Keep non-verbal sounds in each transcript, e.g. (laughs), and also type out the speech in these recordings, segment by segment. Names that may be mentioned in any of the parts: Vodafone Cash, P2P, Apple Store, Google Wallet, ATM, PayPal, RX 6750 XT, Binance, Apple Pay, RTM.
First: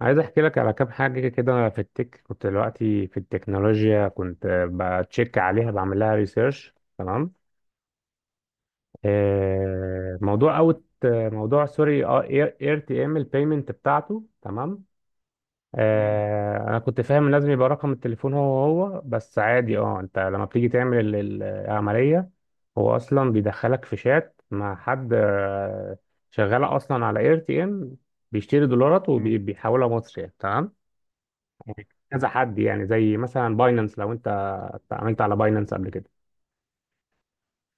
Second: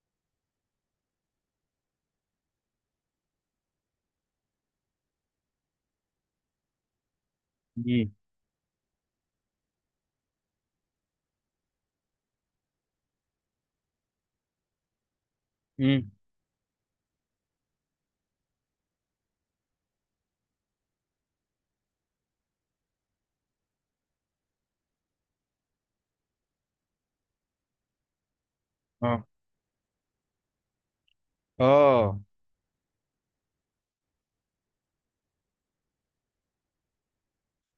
عايز احكي لك على كام حاجه كده. في التك كنت دلوقتي في التكنولوجيا، كنت بتشيك عليها، بعمل لها ريسيرش. تمام. امم موضوع اير تي ام البيمنت بتاعته. تمام. امم. انا كنت فاهم إن لازم يبقى رقم التليفون هو هو بس، عادي. اه انت لما بتيجي تعمل العمليه، هو اصلا بيدخلك في شات مع حد. شغال اصلا على اير تي ام، بيشتري دولارات اه وبيحولها مصري. تمام. اه. كذا حد يعني، زي مثلا باينانس، لو انت اتعاملت على باينانس قبل كده.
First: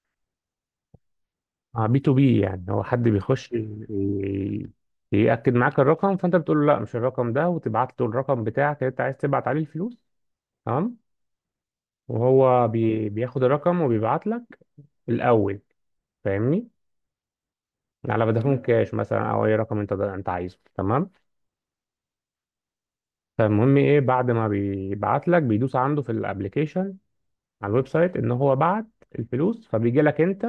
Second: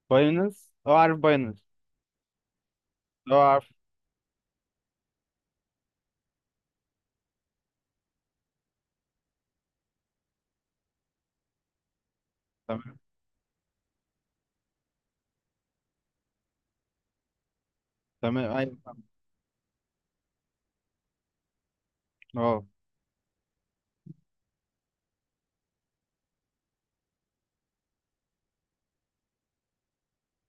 باينانس، اه عارف باينانس. اه بي تو بي، يعني هو حد اه بيخش عارف. يأكد معاك الرقم، فانت بتقول له لا، مش الرقم ده، وتبعت له الرقم بتاعك اللي انت عايز تبعت عليه الفلوس. تمام. وهو تمام. بياخد الرقم وبيبعت لك الاول، فاهمني، على تمام، فودافون ايوه كاش فاهم. مثلا، او اي رقم انت عايزه. تمام. اه فالمهم ايه، بعد ما بيبعت لك بيدوس عنده في الابليكيشن، على الويب سايت، ان هو بعت الفلوس، فبيجي لك انت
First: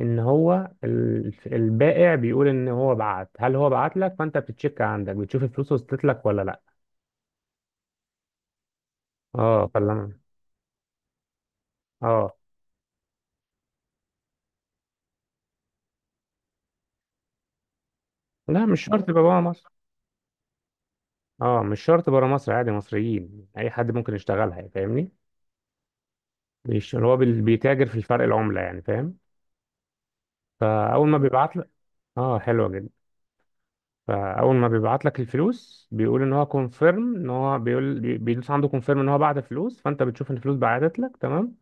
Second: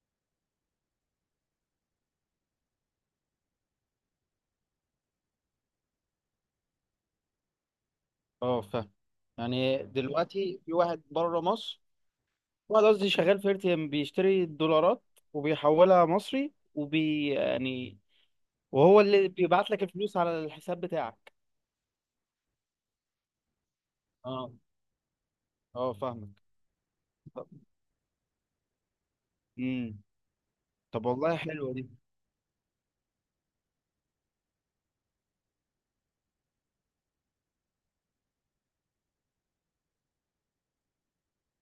ان هو البائع بيقول ان هو بعت، هل هو بعت لك؟ فانت بتتشيك عندك، بتشوف الفلوس وصلت لك ولا لا. اه فاهم. اه. يعني دلوقتي في واحد بره مصر، اه، قصدي شغال في ارتيم بيشتري الدولارات وبيحولها مصري وبي يعني لا، مش وهو شرط يبقى اللي بره مصر. بيبعت لك الفلوس على الحساب بتاعك. اه، مش شرط بره مصر، عادي مصريين، اي حد ممكن اه، يشتغلها يعني، فاهمني. اه فاهمك. مش هو طب، بيتاجر في الفرق العملة يعني، فاهم. امم. طب فاول ما والله بيبعت حلوه لك دي. اه، حلوة جدا. فاول ما بيبعت لك الفلوس بيقول ان هو كونفيرم، ان هو بيقول بيدوس عنده كونفيرم ان هو بعت فلوس، فانت بتشوف ان الفلوس بعتت لك. تمام.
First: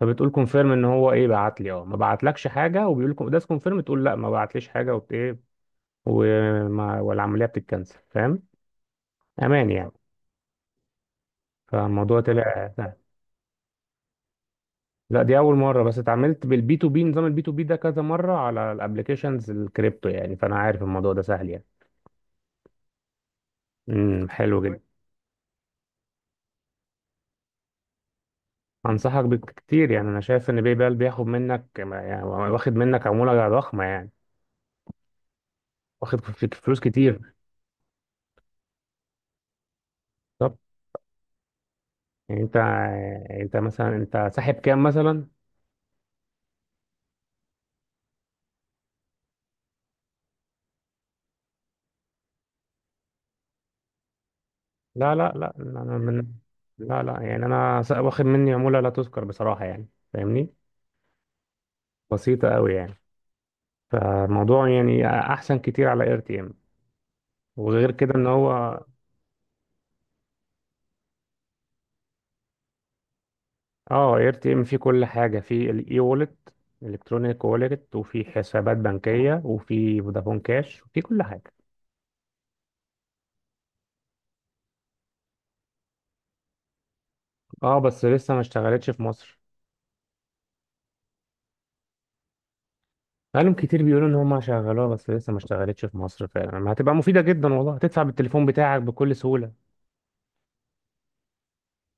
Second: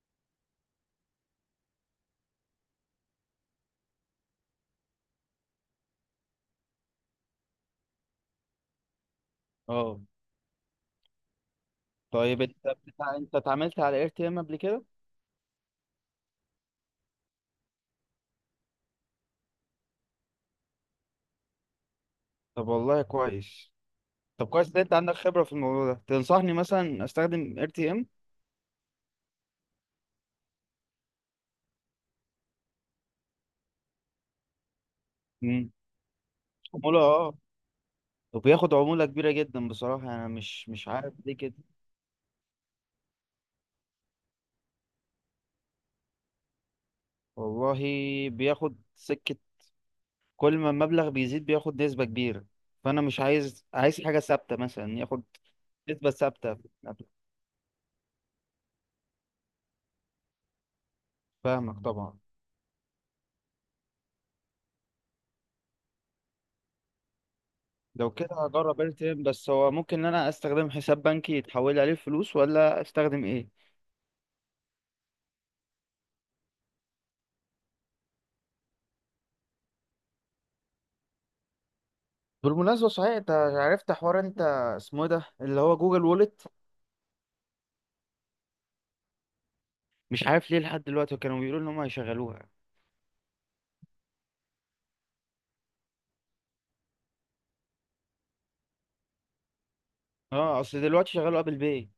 فبتقول كونفيرم ان هو ايه، بعت لي؟ اه، ما بعتلكش حاجه، وبيقول لكم ده كونفيرم، تقول لا، ما بعتليش حاجه، وبت ايه والعمليه بتتكنسل، فاهم. امان يعني. اه. فالموضوع طيب انت، طلع سهل. انت اتعاملت على ار تي ام قبل كده؟ لا، دي اول مره، بس اتعاملت بالبي تو بي. نظام البي تو بي ده كذا مره على الابلكيشنز الكريبتو، يعني فانا عارف الموضوع ده سهل يعني. طب والله كويس. طب حلو كويس جدا. ان انت عندك خبرة في الموضوع ده، تنصحني مثلا استخدم ار تي ام؟ انصحك بكتير، يعني انا شايف ان باي بال بياخد منك يعني، واخد منك عموله ضخمه يعني، واخد فلوس عمولة، كتير. اه. وبياخد عمولة كبيرة جدا بصراحة، يعني انا طب مش عارف ليه كده. يعني انت، يعني انت مثلا، انت ساحب كام مثلا؟ والله بياخد سكة، كل ما المبلغ بيزيد بياخد نسبة كبيرة. فانا مش عايز حاجة ثابتة، مثلا لا ياخد لا لا، انا نسبة من ثابتة. لا لا، يعني انا واخد مني عمولة لا تذكر بصراحة يعني، فاهمني، فاهمك طبعا. بسيطة قوي يعني. فالموضوع يعني احسن كتير على اير تي ام. وغير لو كده ان كده هو هجرب ار تي ام، بس هو ممكن ان انا استخدم حساب بنكي يتحول عليه فلوس ولا استخدم ايه؟ اه، اير تي ام فيه كل حاجة. فيه الاي وولت الكترونيك وولت، وفي حسابات بنكية، وفي فودافون كاش، وفي كل حاجة. بالمناسبة صحيح، انت عرفت حوار انت اسمه إيه ده، اللي هو جوجل وولت؟ اه بس لسه ما اشتغلتش في مصر. مش عارف ليه لحد دلوقتي، كانوا بيقولوا ان هم هيشغلوها. بقالهم كتير بيقولوا ان هم شغلوها، بس لسه ما اشتغلتش في مصر فعلا. ما هتبقى مفيدة جدا والله، هتدفع بالتليفون بتاعك بكل سهولة. اه اصل دلوقتي شغالوا ابل باي.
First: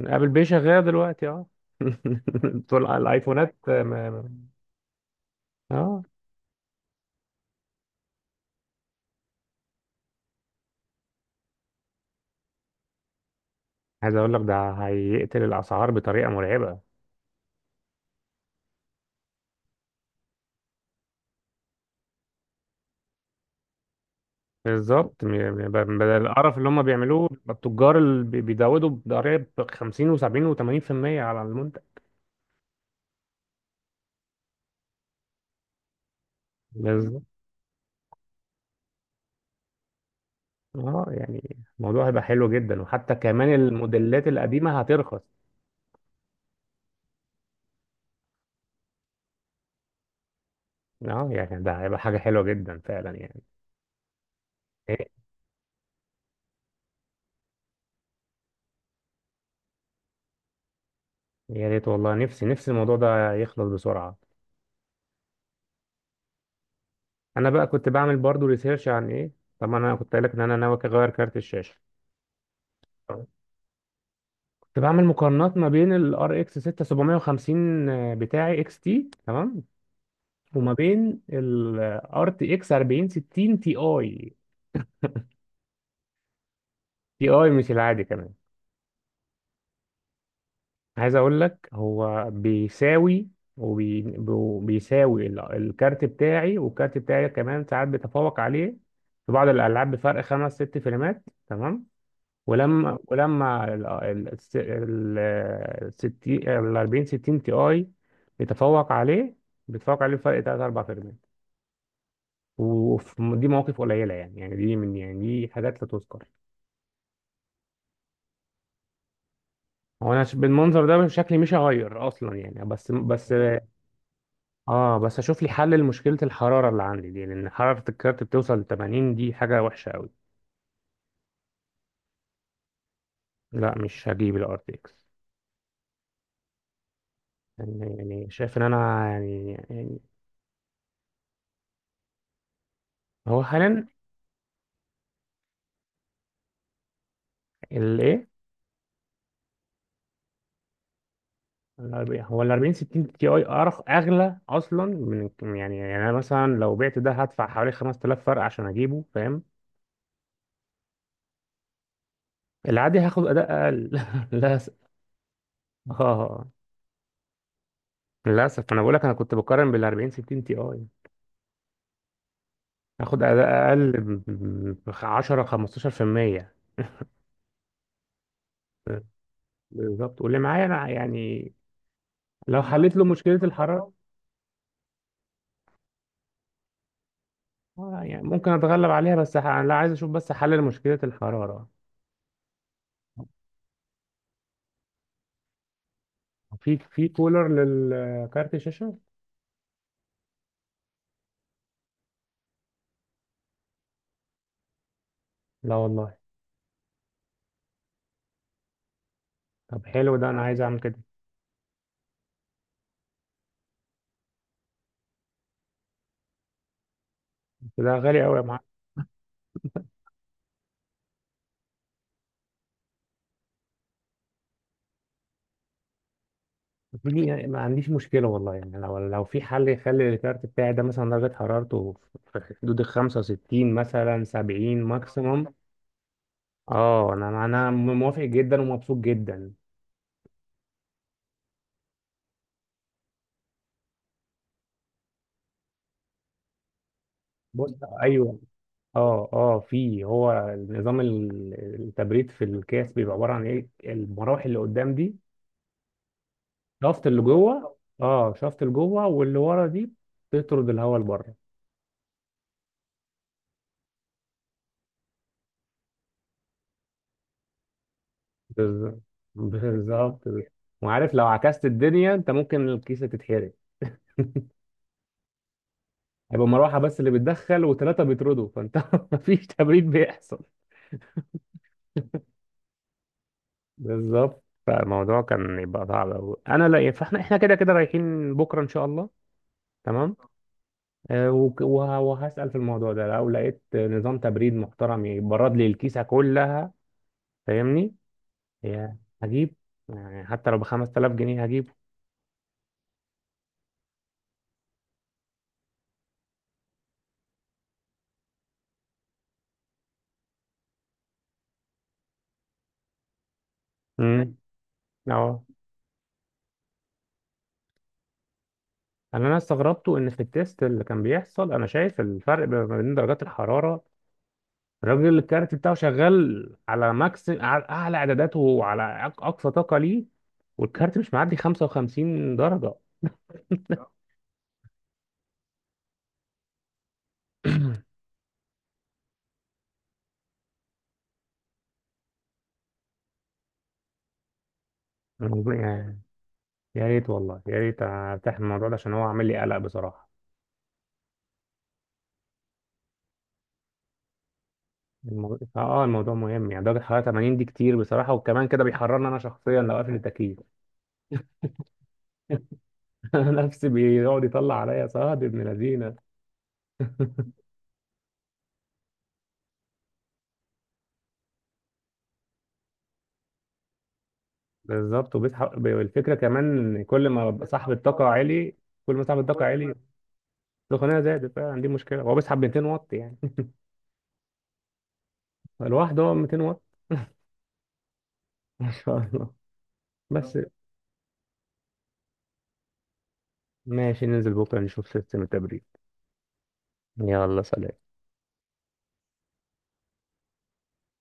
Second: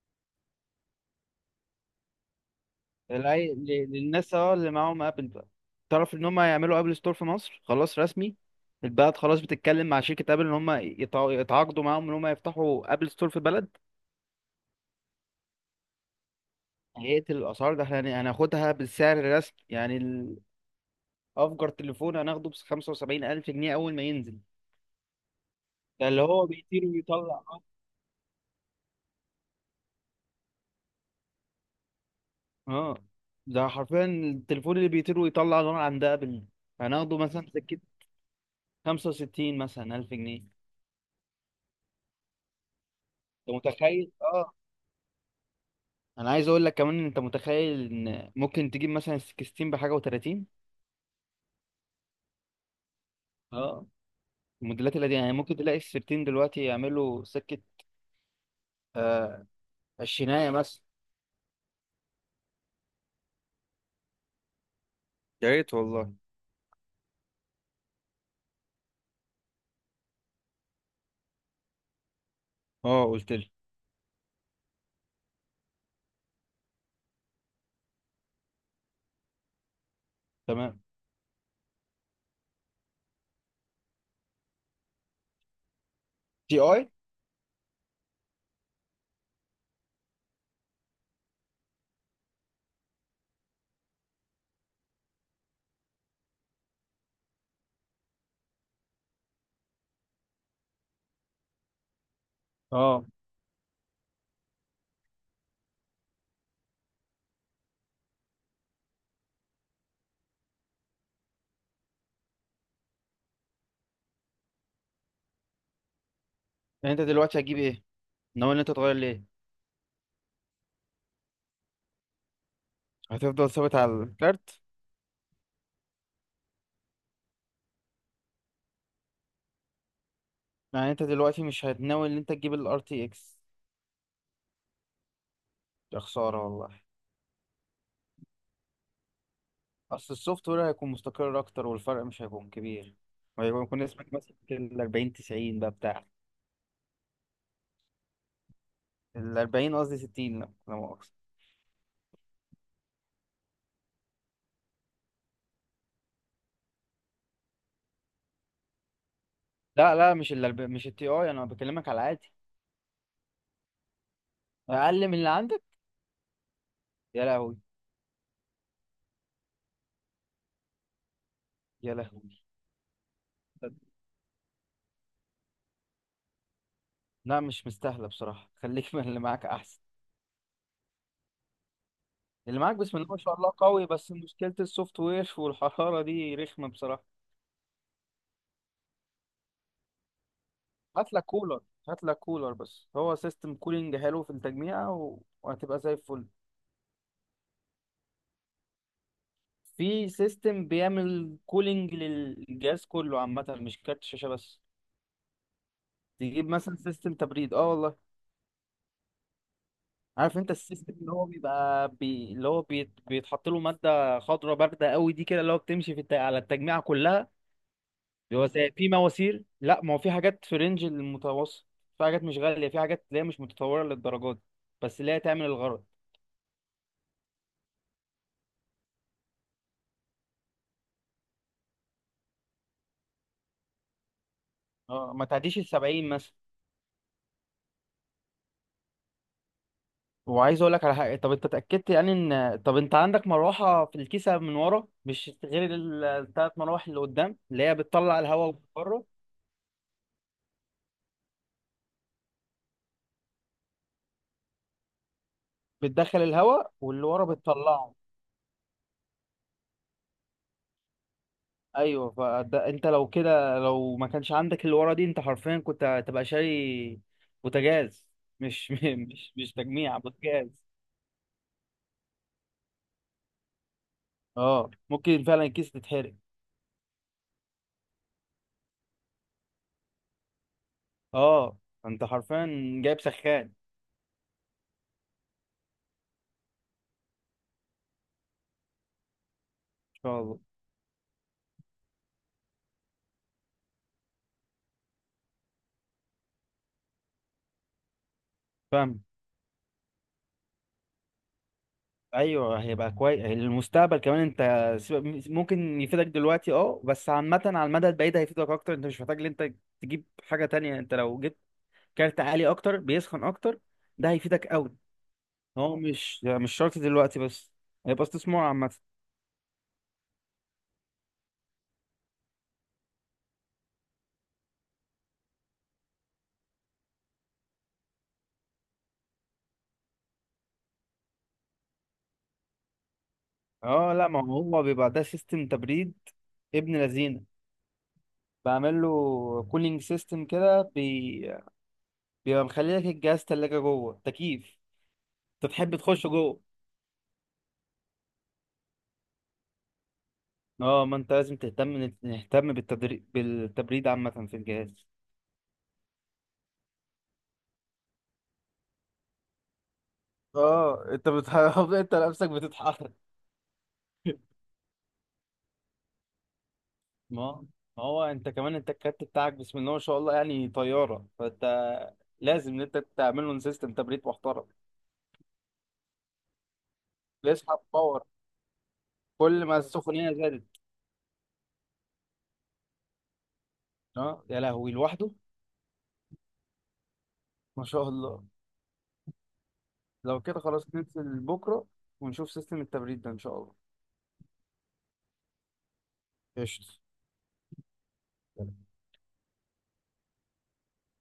ابل باي شغاله دلوقتي، اه. (laughs) طول الايفونات. للناس، اه، اللي معاهم ابل بقى. اه. تعرف ان هم هيعملوا ابل ستور في مصر خلاص رسمي؟ البلد خلاص بتتكلم مع شركة ابل ان هم يتعاقدوا معاهم ان هم يفتحوا ابل ستور في البلد. عايز اقول لك، ده هيقتل الاسعار بطريقه مرعبه. هيقتل الاسعار، ده احنا هناخدها بالسعر الرسمي، يعني ال- افجر تليفون هناخده ب 75 الف جنيه اول ما ينزل. بالظبط، ده بدل اللي هو القرف اللي هم بيطير بيعملوه. ويطلع، بيبقى اه. التجار اللي بيزودوا بضرائب 50 و70 و80% على المنتج. آه. ده حرفيا التليفون اللي بيطير ويطلع نار عند ابل، هناخده بالظبط. مثلا سكة 65 مثلا 1000 جنيه. اه، يعني الموضوع هيبقى حلو جدا، وحتى كمان انت متخيل؟ الموديلات اه. القديمه هترخص. انا عايز اقول لك كمان إن انت متخيل ان ممكن تجيب مثلا 16 بحاجه و30؟ اه، يعني ده هيبقى حاجه حلوه جدا فعلا يعني. اه. الموديلات اللي إيه؟ دي يعني ممكن تلاقي ال 16 دلوقتي يعملوا سكه. آه. عشرينية مثلا. يا ريت والله، نفسي نفسي الموضوع ده يخلص بسرعه. يا ريت والله. انا بقى كنت بعمل برضو ريسيرش عن ايه. طبعا انا كنت قايل لك ان انا ناوي اغير كارت الشاشه. اه قلت لي. كنت بعمل مقارنات ما بين ال RX 6750 بتاعي اكس تي. تمام. وما تمام. بين ال RTX 4060 تي اي. تي اي. تي اي، مش العادي كمان. عايز اقول لك، هو بيساوي وبيساوي الكارت بتاعي، والكارت بتاعي كمان ساعات بيتفوق عليه في بعض الالعاب بفرق 5 6 فريمات. تمام. ولما اه. ولما ال 40 60 تي اي بيتفوق عليه. بيتفوق عليه بفرق 3 4 فيرمنت. ودي مواقف قليله يعني دي من يعني دي حاجات لا تذكر. يعني انت دلوقتي هتجيب ايه؟ ناوي ان انت تغير ليه؟ هو انا بالمنظر ده شكلي مش هغير اصلا يعني، بس. هتفضل ثابت على الكارت؟ اه بس اشوف لي حل لمشكله الحراره اللي عندي دي، لان حراره الكارت بتوصل ل 80، دي حاجه وحشه قوي. يعني انت دلوقتي مش هتناوي ان انت تجيب الار تي اكس؟ لا، مش هجيب الار تي اكس. يا خساره والله. يعني شايف ان انا يعني. اصل السوفت وير هيكون مستقر اكتر والفرق مش هيكون كبير. هو وهيكون حاليا اسمك مثلا ال 40 90 بقى بتاع، الايه، ال 40 قصدي 60، لا مؤاخذة. الأربعين- هو ال 40 60 تي اي اغلى اصلا من. يعني انا مثلا، لو بعت ده هدفع حوالي 5000 فرق عشان اجيبه، فاهم. لا مش ال 40، مش التي اي، انا بكلمك على عادي. العادي هاخد اداء اقل (laughs) للاسف اقل من اللي عندك؟ اه يا لهوي. للاسف. انا بقول لك، انا كنت بقارن بال 40 60 تي اي. يا لهوي. هاخد اداء اقل ب 10 15%. لا مش مستاهله بصراحه، خليك من اللي معاك احسن. بالظبط. واللي معايا انا يعني اللي لو معاك حليت بسم له الله ما مشكله شاء الله قوي، الحراره. بس مشكله السوفت وير والحراره دي رخمه بصراحه. يعني ممكن اتغلب عليها بس انا لا، عايز اشوف بس حل لمشكله هات لك كولر. الحراره. هات لك كولر، بس هو سيستم كولينج حلو في التجميع وهتبقى زي الفل. في كولر للكارت الشاشه؟ في سيستم بيعمل كولينج للجهاز كله عامة، مش كارت شاشة بس. لا والله. تجيب مثلا سيستم تبريد، اه والله. طب حلو ده، عارف انا انت عايز اعمل السيستم كده. اللي هو بيبقى اللي هو بيتحط له مادة خضراء باردة قوي دي، كده اللي هو بتمشي في على التجميعة كلها. بس ده غالي قوي يا بيبقى معلم. زي في مواسير، لا ما هو في حاجات في رينج المتوسط، في حاجات مش غالية، في حاجات اللي هي مش متطورة للدرجات دي، بس اللي هي تعمل الغرض. دي يعني ما عنديش مشكله والله يعني، لو في حل يخلي الكارت بتاعي ده مثلا درجه حرارته في حدود ال 65، مثلا 70 اه، ما ماكسيموم. تعديش السبعين. اه، انا موافق جدا ومبسوط جدا. وعايز اقول لك على حاجه، طب انت اتاكدت يعني ان، طب انت عندك مروحه في الكيسه من ورا مش غير الثلاث مراوح اللي قدام اللي بص، هي بتطلع ايوه. الهواء من بره؟ اه في، هو نظام التبريد في الكاس بيبقى عباره عن المراوح اللي قدام دي. بتدخل الهواء شافت واللي اللي ورا جوه بتطلعه. اه شافت اللي جوه واللي ورا دي بتطرد الهواء لبره. ايوه، فده انت لو كده لو ما كانش عندك اللي ورا دي انت حرفيا كنت هتبقى شاري بوتاجاز. مش (laughs) بالظبط مش تجميع بالظبط. بوتاجاز. وعارف، لو عكست الدنيا انت ممكن الكيسه تتحرق. اه ممكن فعلا الكيس تتحرق. هيبقى مروحه بس اللي بتدخل وثلاثه بيطردوا، فانت (laughs) مفيش تبريد بيحصل. اه انت حرفيا جايب سخان ان بالظبط. فالموضوع كان يبقى صعب أوي. انا لا احنا كده كده رايحين بكره ان شاء الله. تمام. شاء الله. وهسال في الموضوع ده، لو لقيت نظام تبريد محترم يبرد لي الكيسه كلها، فاهمني، يعني فاهم. هجيب. يعني حتى لو ب 5000 جنيه هجيب. ايوه هيبقى كويس المستقبل كمان. انت ممكن يفيدك دلوقتي، اه، بس عامه على المدى البعيد هيفيدك اكتر. انت مش محتاج ان انت تجيب حاجه تانية، انت لو جبت كارت عالي اكتر بيسخن اكتر، ده امم هيفيدك قوي. اه هو مش شرط دلوقتي، بس هيبقى استثمار عامه. انا استغربته، ان في التيست اللي كان بيحصل انا شايف الفرق ما بين درجات الحراره. الراجل الكارت بتاعه شغال على ماكس، على اعلى اعداداته، وعلى اقصى طاقه ليه، والكارت مش معدي 55 درجه. اه. لا ما هو بيبقى ده سيستم تبريد ابن لذينه، بعمل له كولينج سيستم كده بيبقى مخلي لك الجهاز تلاجة جوه تكييف، انت (clears throat) تحب يعني تخش جوه. يا ريت والله، يا ريت ارتاح من الموضوع ده، عشان هو عامل لي قلق بصراحه. اه ما انت لازم تهتم، نهتم بالتبريد عامة في الجهاز. الموضوع مهم يعني، درجه الحراره 80 دي كتير بصراحه، وكمان كده بيحررني انا شخصيا لو قافل التكييف. اه انت (laughs) انت نفسك بتتحرك. (laughs) نفسي بيقعد يطلع عليا صهد ابن لذينه. ما ما هو انت كمان، انت الكارت بتاعك بسم الله ما شاء الله يعني طيارة، فانت لازم ان انت تعمل له سيستم تبريد محترم. بالظبط. وبيسحب الفكره كمان إن كل ما ببقى بيسحب صاحب باور، الطاقه عالي، كل ما صاحب الطاقه كل ما عالي، السخونية زادت. سخونيه زادت فعلا. دي مشكله، هو بيسحب 200 واط يعني. (laughs) اه يا لهوي، لوحده. لوحده هو 200 واط. ما شاء الله. (laughs) ما شاء الله. لو بس، كده خلاص ننزل بكرة ونشوف سيستم التبريد ده ان شاء الله. ماشي ننزل بكره نشوف سيستم التبريد. قشطة. يلا سلام.